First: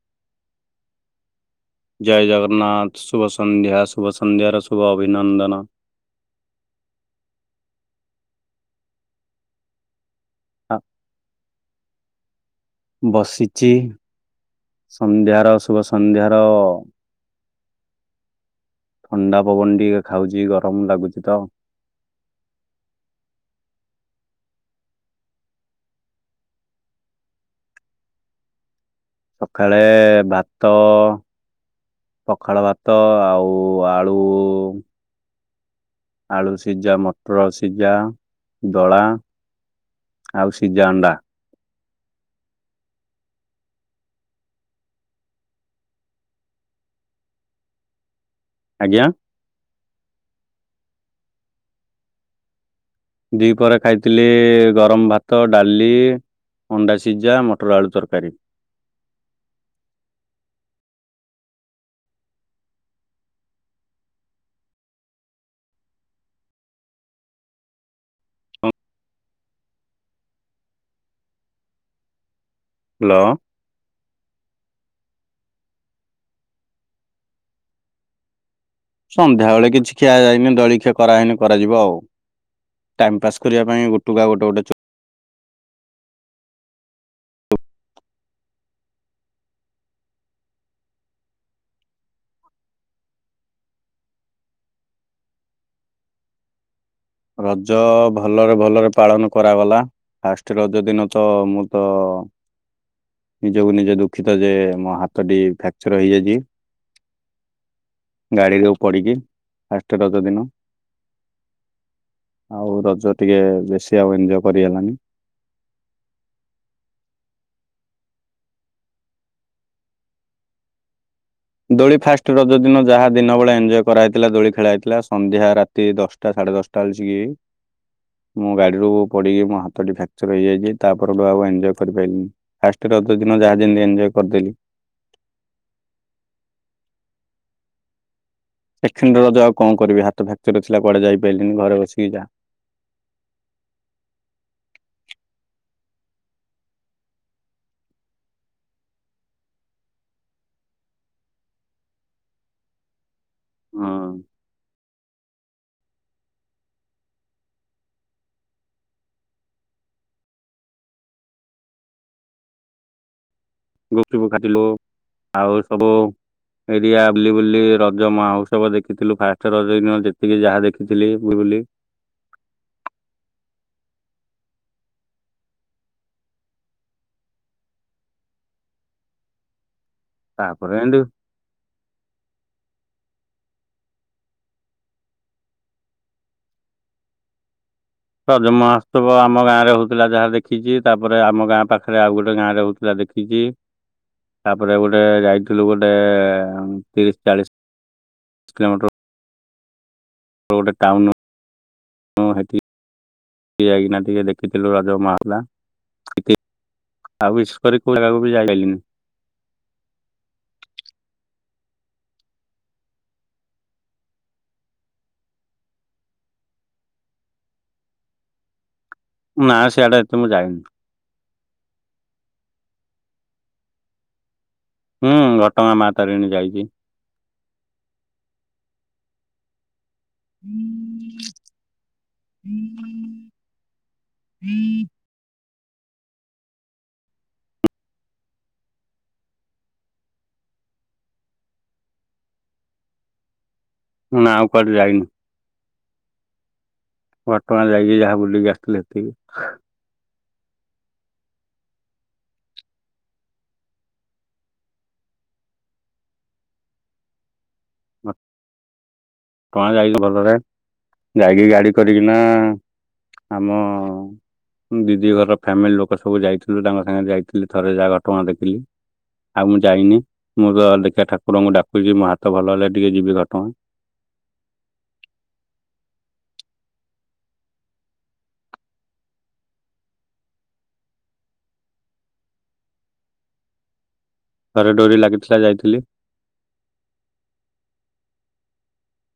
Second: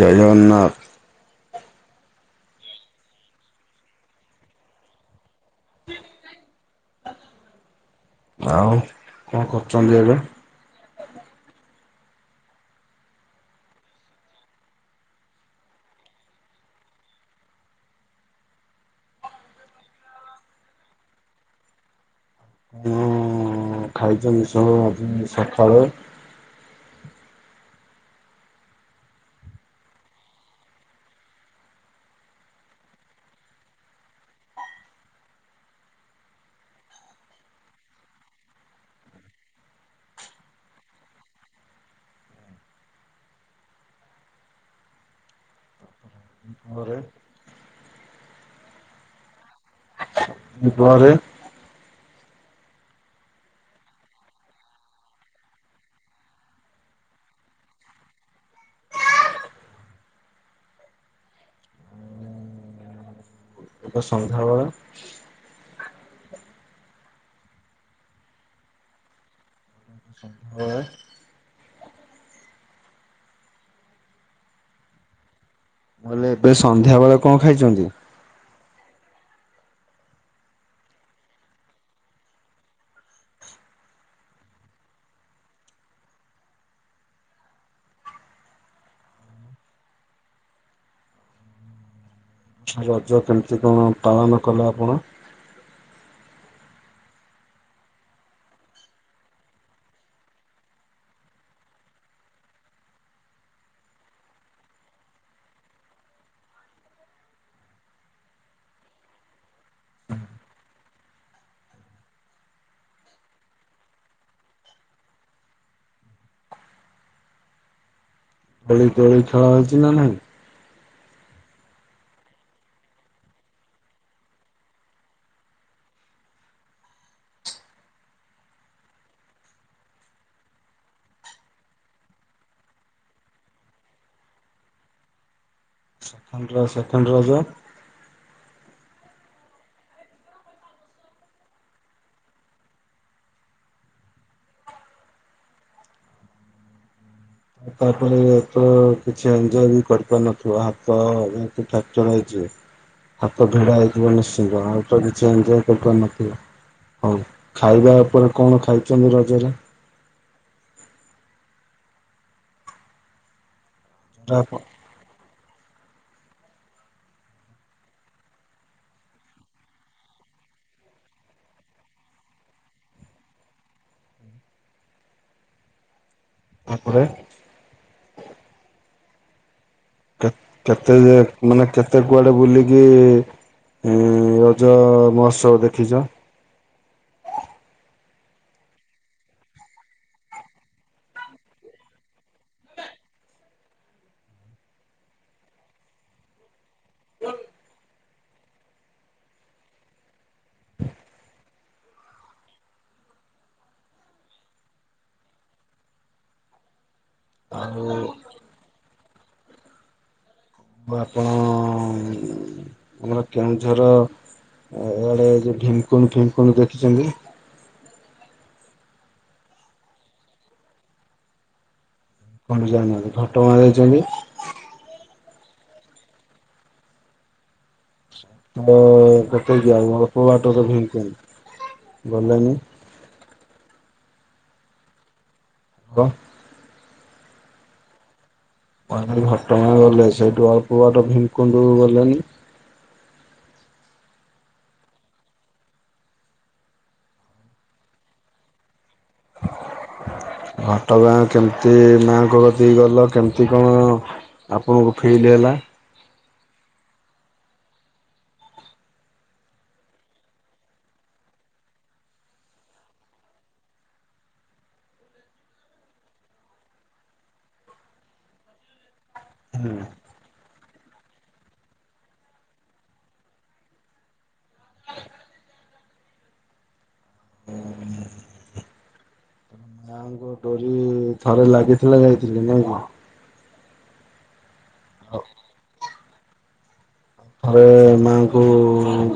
ଜୟ ଜଗନ୍ନାଥ। ଜୟ ଜଗନ୍ନାଥ ଶୁଭ ସନ୍ଧ୍ୟା ଶୁଭ ସନ୍ଧ୍ୟାର ଶୁଭ ଅଭିନନ୍ଦନ। ଆଉ କଣ କରୁଛନ୍ତି ଏବେ? ଆ ବସିଛି ସନ୍ଧ୍ୟାର ଶୁଭ ସନ୍ଧ୍ୟାର ଥଣ୍ଡା ପବନ ଟିକେ ଖାଉଛି, ଗରମ ଲାଗୁଛି ତ ହୁଁ ଖାଇଛନ୍ତି ସବୁ ଆଜି ସକାଳୁ ସକାଳେ ଭାତ ପଖାଳ ଭାତ ଆଉ ଆଳୁ ଆଳୁ ସିଝା ମଟର ସିଝା ଦଳା। ଆଉ ସିଝା ଅଣ୍ଡା। [inaudible] ଆଜ୍ଞା ଦିପହରେ ଦି ପହରେ ଖାଇଥିଲି ଗରମ ଭାତ ଡାଲି ଅଣ୍ଡା ସିଝା ମଟର ଆଳୁ ତରକାରୀ। ଏକ ସଂନ୍ଧ୍ୟାବେଳ। [inaudible] ହ୍ୟାଲୋ ମୁ କହିଲି ଏବେ ସନ୍ଧ୍ୟା ବେଳେ କଣ ଖାଇଛନ୍ତି? ସନ୍ଧ୍ୟା ବେଳେ କିଛି ଖିଆ ଯାଇନି ଦଳିଖିଆ କରାହେଇନି କରାଯିବ ଆଉ ଟାଇମ ପାସ୍ କରିବା ପାଇଁ ଗୁଟୁକା ଗୋଟେ ଗୋଟେ ଚ ରଜ କେମିତି କଣ ପାଳନ କଲେ ଆପଣ? ରଜ ଭଲରେ ଭଲରେ ପାଳନ କରାଗଲା। ଫାଷ୍ଟ ରଜ ଦିନ ତ ମୁଁ ତ ନିଜକୁ ନିଜେ ଦୁଃଖିତ ଯେ ମୋ ହାତଟି ଫ୍ରାକ୍ଚର ହେଇଯାଇଛି। ଗାଡିରୁ ପଡ଼ିକି ଫାଷ୍ଟ ରଜ ଦିନ। ଆଉ ରଜ ଟିକେ ବେଶୀ ଆଉ ଏନଜୟ କରି ହେଲଣି। ପୁଣି ଦୋଳି ଖେଳ ହଉଛି ନା ନାଇଁ ଦୋଳି ଫାଷ୍ଟ ରଜ ଦିନ ଯାହା ଦିନ ବେଳେ ଏଞ୍ଜୟ କରାଥିଲା ଦୋଳି ଖେଳା ହେଇଥିଲା ସନ୍ଧ୍ୟା ରାତି ଦଶଟ୍ ଟା ସାଢେ ଦଶଟା ଆଲଛି ଏ ମୁଁ ଗାଡିରୁ ପଡିକି ମୋ ହାତ ଟି ଫ୍ରାକ୍ଚର ହେଇଯାଇଛି ତାପଠୁ ଆକୁ ଏନ୍ଜୟ କରିପାରିଲିନି ଫାଷ୍ଟ ର ଦିନ ଯାହା ଯେମିତି ଏଞଜୟ କରିଦେଲି ଥଣ୍ଡର ସେକେଣ୍ଡ ରଜ ଏକ୍ଷରେ ରଜ ଆଉ କଣ କରିବି ହାତ ଫାକ୍ଚର ଥିଲାୁଆଡେ ଯାଇପାରିଲିନି ଘରେ ବସିକି ଯା ତାପରେ ଏ ତ କିଛି ଏଞଜୟ ବି କରିପାରିନଥିବ ହାତ ଏତି ଫ୍ରାକ୍ଚର ହେଇଛି [unintelligible] ହାତ ଭିଡା ହଁ ହେଇଯିବ ନିଶ୍ଚିନ୍ତ ଆଉ ତ କିଛି ଏଞଜୟ କରି ପାରି ନ ଥିବ ହଁ ଖାଇବା ଉପରେ କଣ ଖାଇଛନ୍ତି ରଜରେ? [unintelligible] କାଟିଲୁ ଆଉ ସବୁ ଏରିଆ ବୁଲି ବୁଲି ରଜ ମହୋତ୍ସବ ଦେଖିଥିଲୁ ଫାଷ୍ଟ ରଜ ଦିନ ଯେତିକି ଯାହା ଦେଖିଥିଲି ବୁଲି ବୁଲି ତା ପରେ କେତ୍ ତାପରେ କେତେ ଏମିତି ଯେ ମାନେ କେତେ କୁଆଡେ ବୁଲିକି ଏଁ ରଜ ମହୋତ୍ସବ ଦେଖିଛ? ରଜ ମହୋତ୍ସବ ଆମ ଗାଁ ରେ ହଉଥିଲା ଯାହା ଦେଖିଛି ତାପରେ ଆମ ଗାଁ ପାଖରେ ଆଉ ଗୋଟେ ଗାଁରେ ହଉଥିଲା ଦେଖି ଖିଛି ତାପରେ ଗୋଟେ ଯାଇଥିଲୁ ଗୋଟେ ତିରିଶ ଚାଳିଶ କିଲୋମିଟର। ଆ ଗୋଟେ ଟାଉନ ଉଁ ଯାଇକିନା ଟିକେ ଦେଖିଥିଲୁ ରଜ ମା [unintelligible] ହେଲା। ଆଉ ବିଶ କରି କଉ ଜାଗାକୁ ବି ଯାଇ ପାଇଲି ନି। ବୁ ଆପଣ ଆମର କେଉଁଝର ଇଆଡ଼େ ଯେ ଭୀମକୁଣ୍ଡ ଭିମକୁଣ୍ଡ ଦେଖିଛନ୍ତି? ନା ସେଆଡେ ତ ମୁଁ ଯାଇନି। କଣ ଜାନାହାନ୍ତି ଘଟଗାଁ ଯାଇଛନ୍ତି? ହୁଁ ଘଟଗାଁ ମା ତାରିଣୀ ଯାଇଛି। ବ ଗଟେକି ଆଉ ଅଳ୍ପ ବାଟ ସେଠିକି ଗଲେନି। [unintelligible] ଗ୍ ଘଟ ଗାଁ ଗଲେ ସେଇଠୁ ଅଳ୍ପ ବାଟ ଭୀମ କୁଣ୍ଡୁ ଗଲେନି? ନାଁ ଆଉ କୁଆଡେ ଯାଇନୁ। ଘଟ ଗାଁ ଯାଇକି ଯାହା ବୁଲିକି ଆସିଥିଲେ ସେତିକି। ଘଟଗାଁ କେମିତି ମାଆଙ୍କୁ ଗତିକି ଗଲ କେମିତି କଣ? ଆପଣଙ୍କୁ ଫିଲ ହେଲା? କଣ ଯାଇଛ ଭଲରେ ଯାଇକି ଗାଡି କରିକିନା ଆମ ଦିଦି ଘରର ଫ୍ୟାମିଲି ଲୋକ ସବୁ ଯାଇଥିଲୁ ତାଙ୍କ ସାଙ୍ଗରେ ଯାଇଥିଲି ଥରେ ଯାହା ଘଟଣା ଦେଖିଲି। ଆଉ ମୁଁ ଯାଇନି ମୁଁ ତ ଦେଖା ଠାକୁରଙ୍କୁ ଡାକୁଛି ମୋ ହାତ ଭଲ ହେଲେ ଟିକେ ଯିବି ଘଟଗାଁ। ମାଆଙ୍କ ଡୋରି ଥରେ ଲାଗିଥିଲା ଯାଇଥିଲ ନାଇଁକି। ଥରେ ଡୋରି ଲାଗିଥିଲା ଯାଇଥିଲି। ଥରେ ମାଆଙ୍କୁ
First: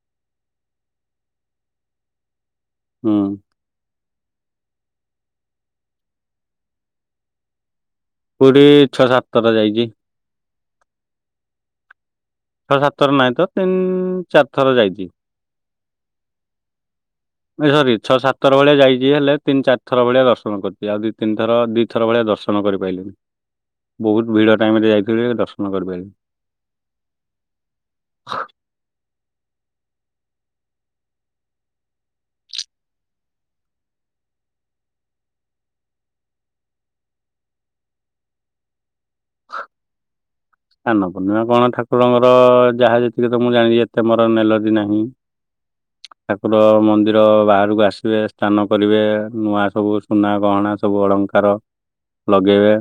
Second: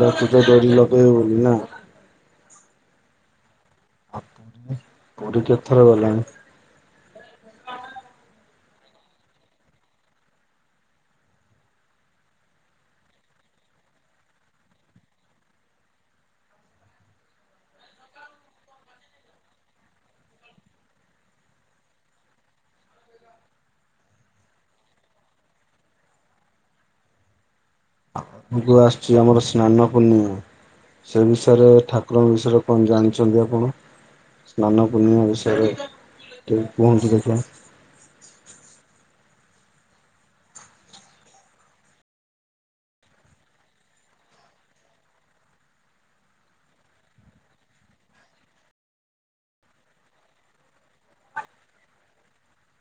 ଡାକୁ ତ ଡୋରି ଲଗେଇବନ ନା। ହୁଁ। ଆଉ ପୁରୀ ପୁରୀ କେତ ଥର ଗଲାଣି? ପୁରୀ ଛଅ ସାତ ଥର ଯାଇଛି। ଛଅ ସାତ ଥର ନାହିଁ ତ ତିନି ଚାରି ଥର ଯାଇଛି। ଏଇ ସରି ଛଅ ସାତ ଥର ଭଳିଆ ଯାଇଛି ହେଲେ ତିନି ଚାର ଥର ଭଳିଆ ଦର୍ଶନ କରିଛି ଆଉ ଦିଇ ତିନିଥର ଦି ଏଥର ଭଳିଆ ଦର୍ଶନ କରିପାରିଲିନି ବହୁତ ଭିଡ଼ ଟାଇମିରେ ଯାଇଥିଲି ଯେ ଦର୍ଶନ କରିପାରିଲିନି। ଆଗକୁ ଆସୁଛି ଆମର ସ୍ନାନ ପୂର୍ଣ୍ଣିମା। ସେ ବିଷୟରେ ଠାକୁରଙ୍କ ବିଷୟରେ କଣ ଜାଣିଛନ୍ତି ଆପଣ? ସ୍ନାନ ପୂର୍ଣ୍ଣିମା ବିଷୟରେ ଟିକେ କୁହନ୍ତୁ ଦେଖିଆ। ହଁ। [unintelligible] ସ୍ନାନ ପୂର୍ଣ୍ଣିମା କଣ ଠାକୁରଙ୍କର ଯାହା ଯେତିକି ତ ମୁଁ ଜାଣିଛି ଏତେ ମୋର ନେଲଜି ନାହିଁ। [unintelligible] ଠାକୁର ମନ୍ଦିର ବାହାରକୁ ଆସିବେ ସ୍ନାନ କରିବେ ନୂଆ ସବୁ ସୁନା ଗହଣା ସବୁ ଅଳଙ୍କାର ତାର ଲଗେଇବେ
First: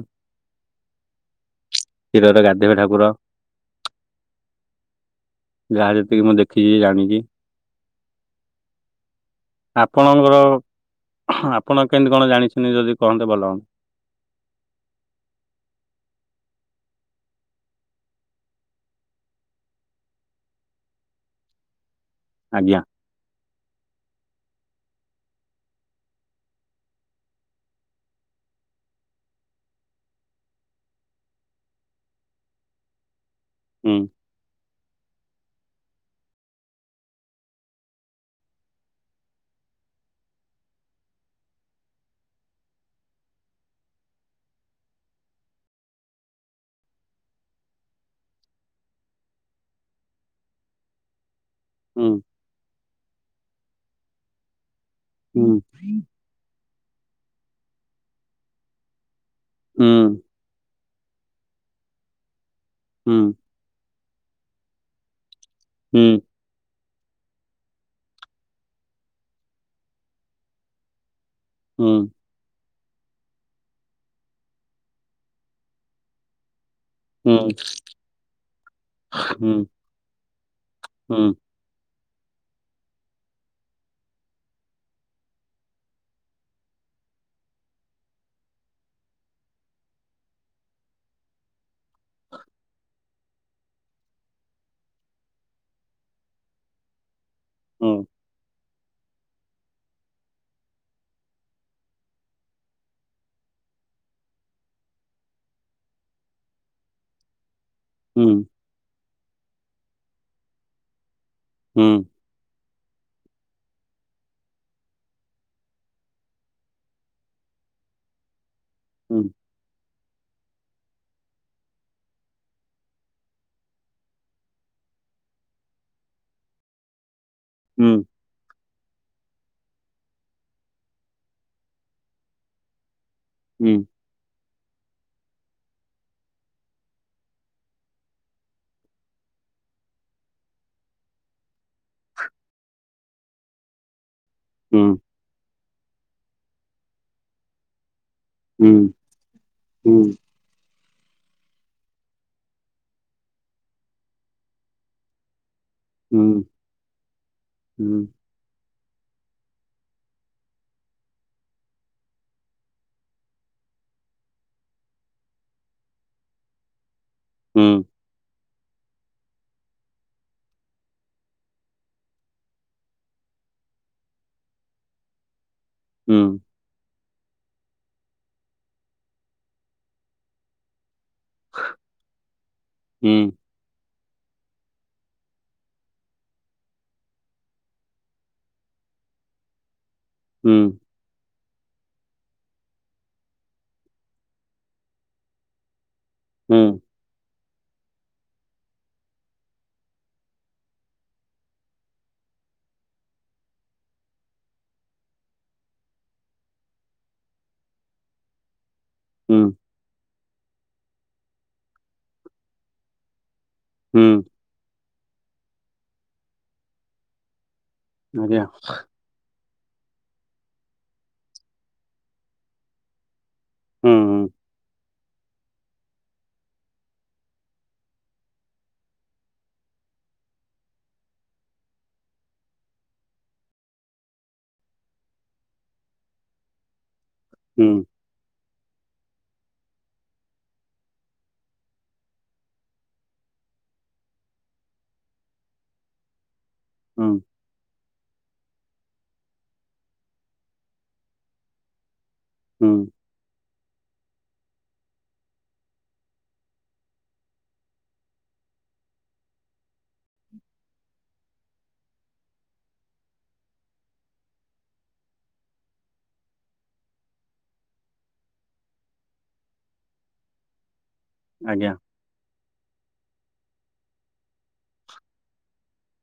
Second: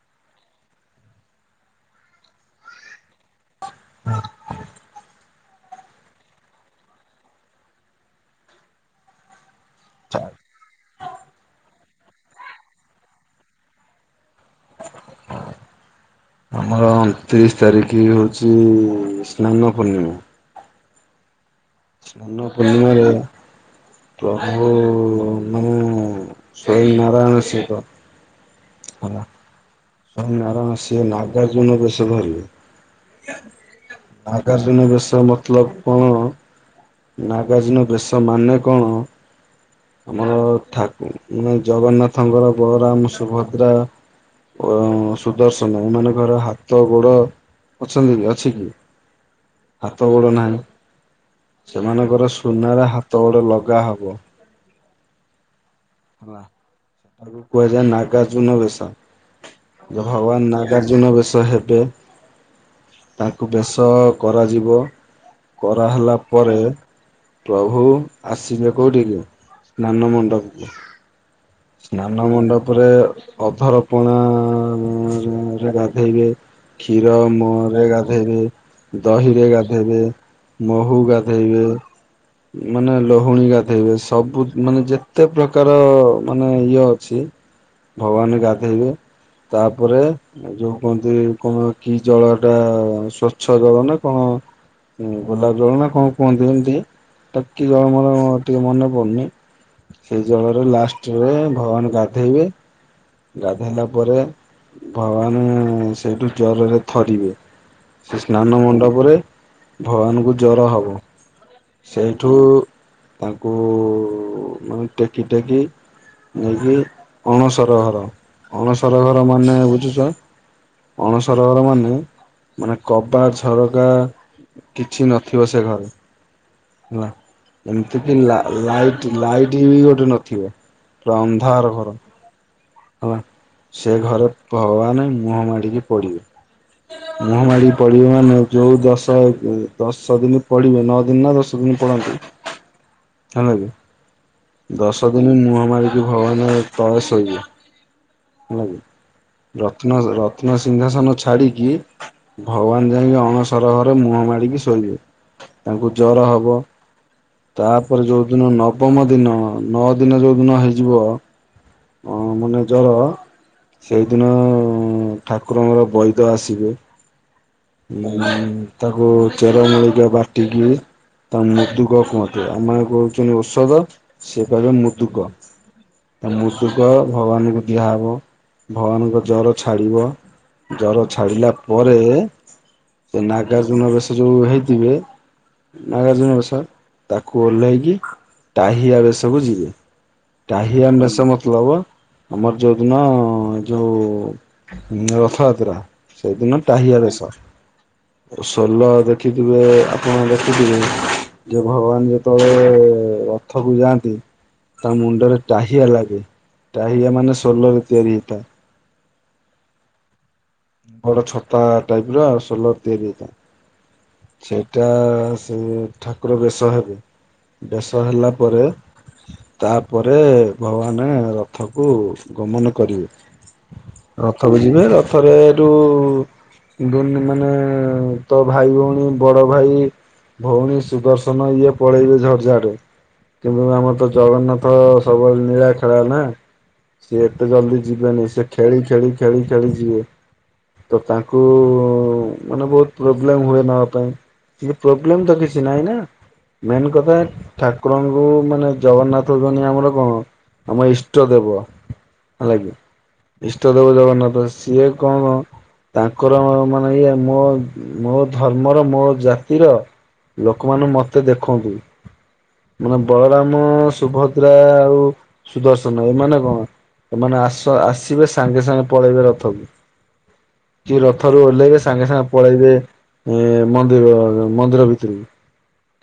କ୍ଷୀରରେ ଗାଧ ଦେବେ ଠାକୁର ହଁ। ଯାହା ଯେତିକି ମୁଁ ଦେଖିଛି ଜାଣିଛି। ଆପଣଙ୍କର ଆପଣ କେମିତି କଣ ଜାଣିଛନ୍ତି ଯଦି କହନ୍ତେ ଭଲ ହୁଅନ୍ତ। ତିରିଶ ତାରିଖ ହେଉଛି ସ୍ନାନ ପୂର୍ଣ୍ଣିମା। ଆଜ୍ଞା ସ୍ନାନପୂର୍ଣ୍ଣିମାରେ ପ୍ରଭୁ ମୁଁ ସ୍ବୟଂନାରାୟଣ ଶିବ ହେଲା ସ୍ବୟଂ ନାରାୟଣ ସିଏ ନାଗାର୍ଜୁନ ବେଶ ଧରିବେ ହୁଁ ନାଗାର୍ଜୁନ ବେଶ ମତଲବ କଣ? ନାଗାର୍ଜୁନ ବେଶ ମାନେ କଣ? ଆମର ଠାକୁ ମାନେ ଜଗନ୍ନାଥଙ୍କର ବଳରାମ ସୁଭଦ୍ରା ଓ ସୁଦର୍ଶନ ଏମାନଙ୍କର ହାତ ଗୋଡ ଅଛନ୍ତି କି ଅଛି କି? ହାତ ଗୋଡ଼ ନାହିଁ ହୁଁ ସେମାନଙ୍କର ସୁନାର ହାତ ଗୋଡ଼ ଲଗାହବ। ହୁଁ ହେଲା ସେଟାକୁ କୁହାଯାଏ ନାଗାର୍ଜୁନ ବେଶ ହୁଁ ଭଗବାନ ନାଗ ନାଗାର୍ଜୁନ ବେଶ ହେବେ ହୁଁ ତାଙ୍କୁ ବେଶ କରାଯିବ। କରା ହୁଁ ହେଲାପ ପରେ ପ୍ରଭୁ ଆସିବେ କେଉଠିକି ସ୍ନାନ ମଣ୍ଡପକୁ ଇଆ ହୁଁ। ସ୍ନାନ ମଣ୍ଡପ ତାପରେ ଅଧରପଣା ରେ ଗାଧେଇବେ କ୍ଷୀର ହୁଁ ହୁଁ ମରେ ଗାଧେଇବେ ଦହିରେ ଗାଧେଇବେ ମହୁ ଗାଧେଇବେ ମାନେ ଲହୁଣୀ ଗାଧେଇବେ ସବୁ ଯ ମାନେ ଯେତ କେତେ ପ୍ରକାର ମାନେ ଇଏ ଅଛି ଭଗବାନ ଗାଧେଇବେ ତାପରେ ଯୋଉ କୁହନ୍ତି କଣ କି ଜଳ ଟା ସ୍ଵଚ୍ଛ ଜଳ ନା କଣ? ହୁଁ ଗୋଲାପଜଳ ନା କଣ କୁହନ୍ତି ଏମିତି ତା [unintelligible] କି ଜଳ ମୋର ଟିକେ ମନେ ପଡୁନି ସେଇ ଜଳରେ ଲାଷ୍ଟରେ ଭଗବାନ ଗାଧେଇବେ ଗାଧେଇଲା ପରେ ଭଗବାନ ସେଇଠୁ ଜରରେ ଥରିବେ ସେ ସ୍ନାନ ମଣ୍ଡପରେ ଭଗବାନଙ୍କୁ ଜର ହବ ସେଇ ଠୁ ତାଙ୍କୁ ମାନେ ଟେକି ଟେକି ନେଇକି ଅଣସର ଘର ଅଣସର ଘର ମାନେ ବୁଝୁଛ ଅଣସର ଘର ମାନେ ମାନେ କବାଟ ଝରକା କିଛି ନଥିବ ସେ ଘରେ ହେଲା ଏମିତି କି ଲା ଲାଇଟ ଲାଇଟ୍ ବି ଗୋଟେ ନଥିବ ପ ଅନ୍ଧାର ଘର। ହେଲା ସେ ଘରେ ଭଗବାନ ହିଁ ମୁହଁ ମାଡ଼ିକି ପଡିବେ। ମୁଁହ ମାରୀ ପଡ଼ିବେ ମାନେ ଯେଉଁ ଦଶ ଦଶ ଦିନ ପଢ଼ିବେ ନଅ ଦିନ ନା ଦଶ ଦିନ ପଢ଼ନ୍ତିୁ ଁ ହେଲାକି ଦଶ ଦିନୀ ମହାମାରୀ ତଳେ କି ଭଗବାନ [unintelligible] ହେଲା କି ରତ୍ନ ର। ରତ୍ନ ସିଂଘାସନ ଛାଡିକି ଭଗବାନ ଯାଇକି ଅଣସର ଘର ମୁହଁ ମାରିକି ଶୋଇବେ ତାଙ୍କୁ ଜର ହବ ତାପରେ ଯୋଉ ଯ ଦିନ ନବମ ଦିନ ନଅ ଦିନ ଯୋଉ ଦିନ ହେଇଯିବ ଅ ମାନେ ଜର ସେଇଦିନ ଠାକୁରଙ୍କର ବୈଦ ଆସିବେ ହୁଁ। ତାକୁ ଚେର ମୁଳ ବାଟିକି ତାଙ୍କୁ ମୁଦୁକ କୁହନ୍ତି ଆମେ କହୁଛନ୍ତି ଔଷଧ ସେ କହିବେ ମୁଦୁକ। ମୁୃଦୁକ ଭଗବାନଙ୍କୁ ଦିଆହବ ଭଗବାନଙ୍କ ଜର ଛାଡିବ। ଜର ଛାଡ଼ିଲା ପରେ ସେ ନାଗାର୍ଜୁନ ବେଶ ଯୋଉ ହେଇଥିବେ ନାଗାର୍ଜୁନ ବଷ ତାକୁ ଓହ୍ଲାଇକି ଟାହିଆ ରେ ସବୁ ଯିବେ। ଟାହିଆ ମେସମ ମତଲବ ଆମର ଯୋଉ ଦିନ ଯୋଉ ରଥଯାତ୍ରା ସେଇଦିନ ଟାହିଆ ବେଶ। ସୋଲ ଦେଖିଥିବେ ଆପଣ ଦେଖିଥିବେ ଯେ ଭଗବାନ ଯେତେବେଳେ ରଥକୁ ଯାଆନ୍ତି। ତା ମୁଣ୍ଡରେ ଟାହିଆ ଲାଗେ ଟାହିଆ ମାନେ ସୋଲ ରେ ତିଆରି ହେଇଥାଏ। ହୁଁ। ବଡ ଛତା ଟାଇପ ର ଆଉ ସୋଲରେ ତିଆରି ହେଇଥାଏ। ହୁଁ। ସେଇଟା ସେ ଠାକୁର ବେଶ ହେବେ ବେଶ ହେଲା ପରେ ତାପରେ ଭଗବାନ ରଥ କୁ ଗମନ କରିବେ। ରଥକୁ ଯିବେ ରଥରେ ହେଁଠୁ ଦୁ ମାନେ ତ ଭାଇ ଭଉଣୀ ବଡ ଭାଇ ଭଉଣୀ ସୁଦର୍ଶନ ଇଏ ପଳେଇବେ ଝଟ୍ ଝାଟ୍ କିନ୍ତୁ ଆମର ତ ଜଗନ୍ନାଥ ସବୁବେଳେ ନୀଳା ଖେଳ ନା ସିଏ ଏତେ ଜଲଦି ଯିବେନି ସେ ଖେଳି ଖେଳି ଖେଳି ଖେଳି ଯିବେ। ତ ତାଙ୍କୁ ମାନେ ବହୁତ ପ୍ରୋବ୍ଲେମ ହୁଏ ନବା ପାଇଁ କି ପ୍ରୋବ୍ଲେମ ତ କିଛି ନାଇଁ ନା ମେନ୍ କଥା ଠାକୁରଙ୍କୁ ମାନେ ଜଗନ୍ନାଥ ହଉନି ଆମର କଣ ଆମ ଇଷ୍ଟ ଦେବ। ହେଲା ହୁଁ କି ହୁଁ ଇଷ୍ଟ ଦେବ ଜଗନ୍ନାଥ ସିଏ କଣ ତାଙ୍କର ମାନେ ଇଏ ମୋ ମୋ ଧର୍ମର ମୋ ଜାତିର ଲୋକମାନେ ମତେ ଦେଖନ୍ତୁ। ମାନେ ବଳରାମ ସୁଭଦ୍ରା ଆଉ ସୁଦର୍ଶନ ଏମାନେ କଣ? ସେମାନେ ଆସ ଆସିବେ ସାଙ୍ଗେ ସାଙ୍ଗେ ପଳେଇବେ ରଥକୁ। କି ରଥରୁ ଆଜ୍ଞା ଓହ୍ଲେଇବେ ସାଙ୍ଗେ ସାଙ୍ଗେ ପଳେଇବେ ମନ୍ଦିର ମନ୍ଦିର ଭିତରକୁ।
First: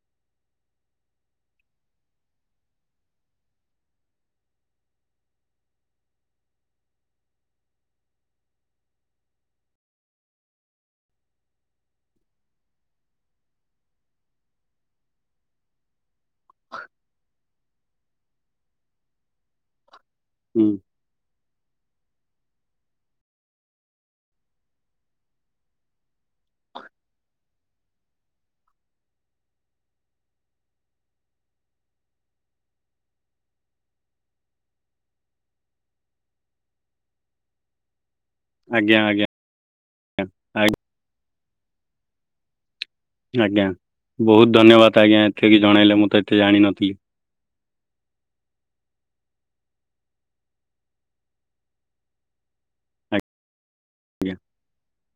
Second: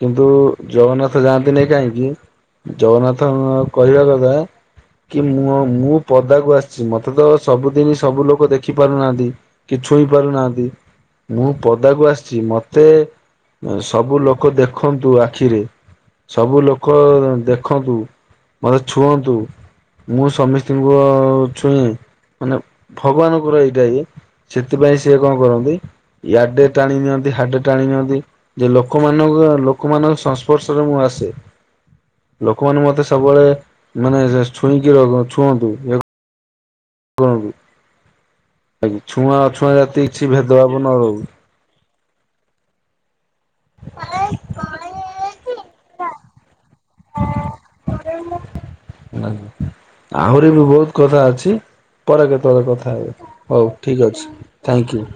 କିନ୍ତୁ ଜଗନ୍ନାଥ ଯାଆନ୍ତି ନାଇଁ କାହିଁକି ଜଗନ୍ନାଥଙ୍କ କହିବା କଥା କି ମୁଁ ମୁଁ ପଦାକୁ ଆସିଛି ମତେ ତ ସବୁଦିନ ସବୁ ଲୋକ ଦେଖ ଦେଖି ପାରୁନାହାନ୍ତି କି ଛୁଇଁ ପାରୁନାହାନ୍ତି ମୁଁ ପଦାକୁ ଆସିଛି ମତେ ସବୁ ଲୋକ ଦେଖନ୍ତୁ ଆଖିରେ। ସବୁ ଲୋକ ଦେଖନ୍ତୁ ମତେ ଛୁଅନ୍ତୁ। ମୁଁ ହୁଁ ସମସ୍ତଙ୍କର ଛୁଇଁ ମାନେ ଭଗବାନଙ୍କର ଏଇଟା ଇଏ ସେଥିପାଇଁ ସିଏ କଣ କରନ୍ତି ୟାଡେ ଟାଣି ନିିଅନ୍ତି ହାଡେ ଟାଣି ନିିଅନ୍ତି। ଯେ ଲୋକମାନଙ୍କ ଲୋକମାନଙ୍କ ସଂସ୍ପର୍ଶରେ ମୁଁ ଆସେ। ଲୋକମାନେ ମତେ ସବୁବେଳେ ମାନେ ଛୁଇଁକି ଛୁଅନ୍ତୁ। ଆଜ୍ଞା ଆଜ୍ଞା ଛୁଆଁ ଅଛୁଆଁ ଜାତି କିଛି ଭେଦଭାବ ଆଜ୍ଞା ନ ରହୁ। ଆଜ୍ଞା ବହୁତ ଧନ୍ୟବାଦ ଆଜ୍ଞା ଏତ କି ଜଣେଇଲେ ମୁଁ ତ ଏତେ ଜାଣିନଥିଲି। [unintelligible] ଆହୁରି ବି ବହୁତ କଥା ଅଛି। ପରେ କେତେବେଳେ କଥା ହେବେ ହଉ ଠିକ୍ ଅଛି ଆଜ୍ଞା ଥ୍ୟାଙ୍କୟୁ।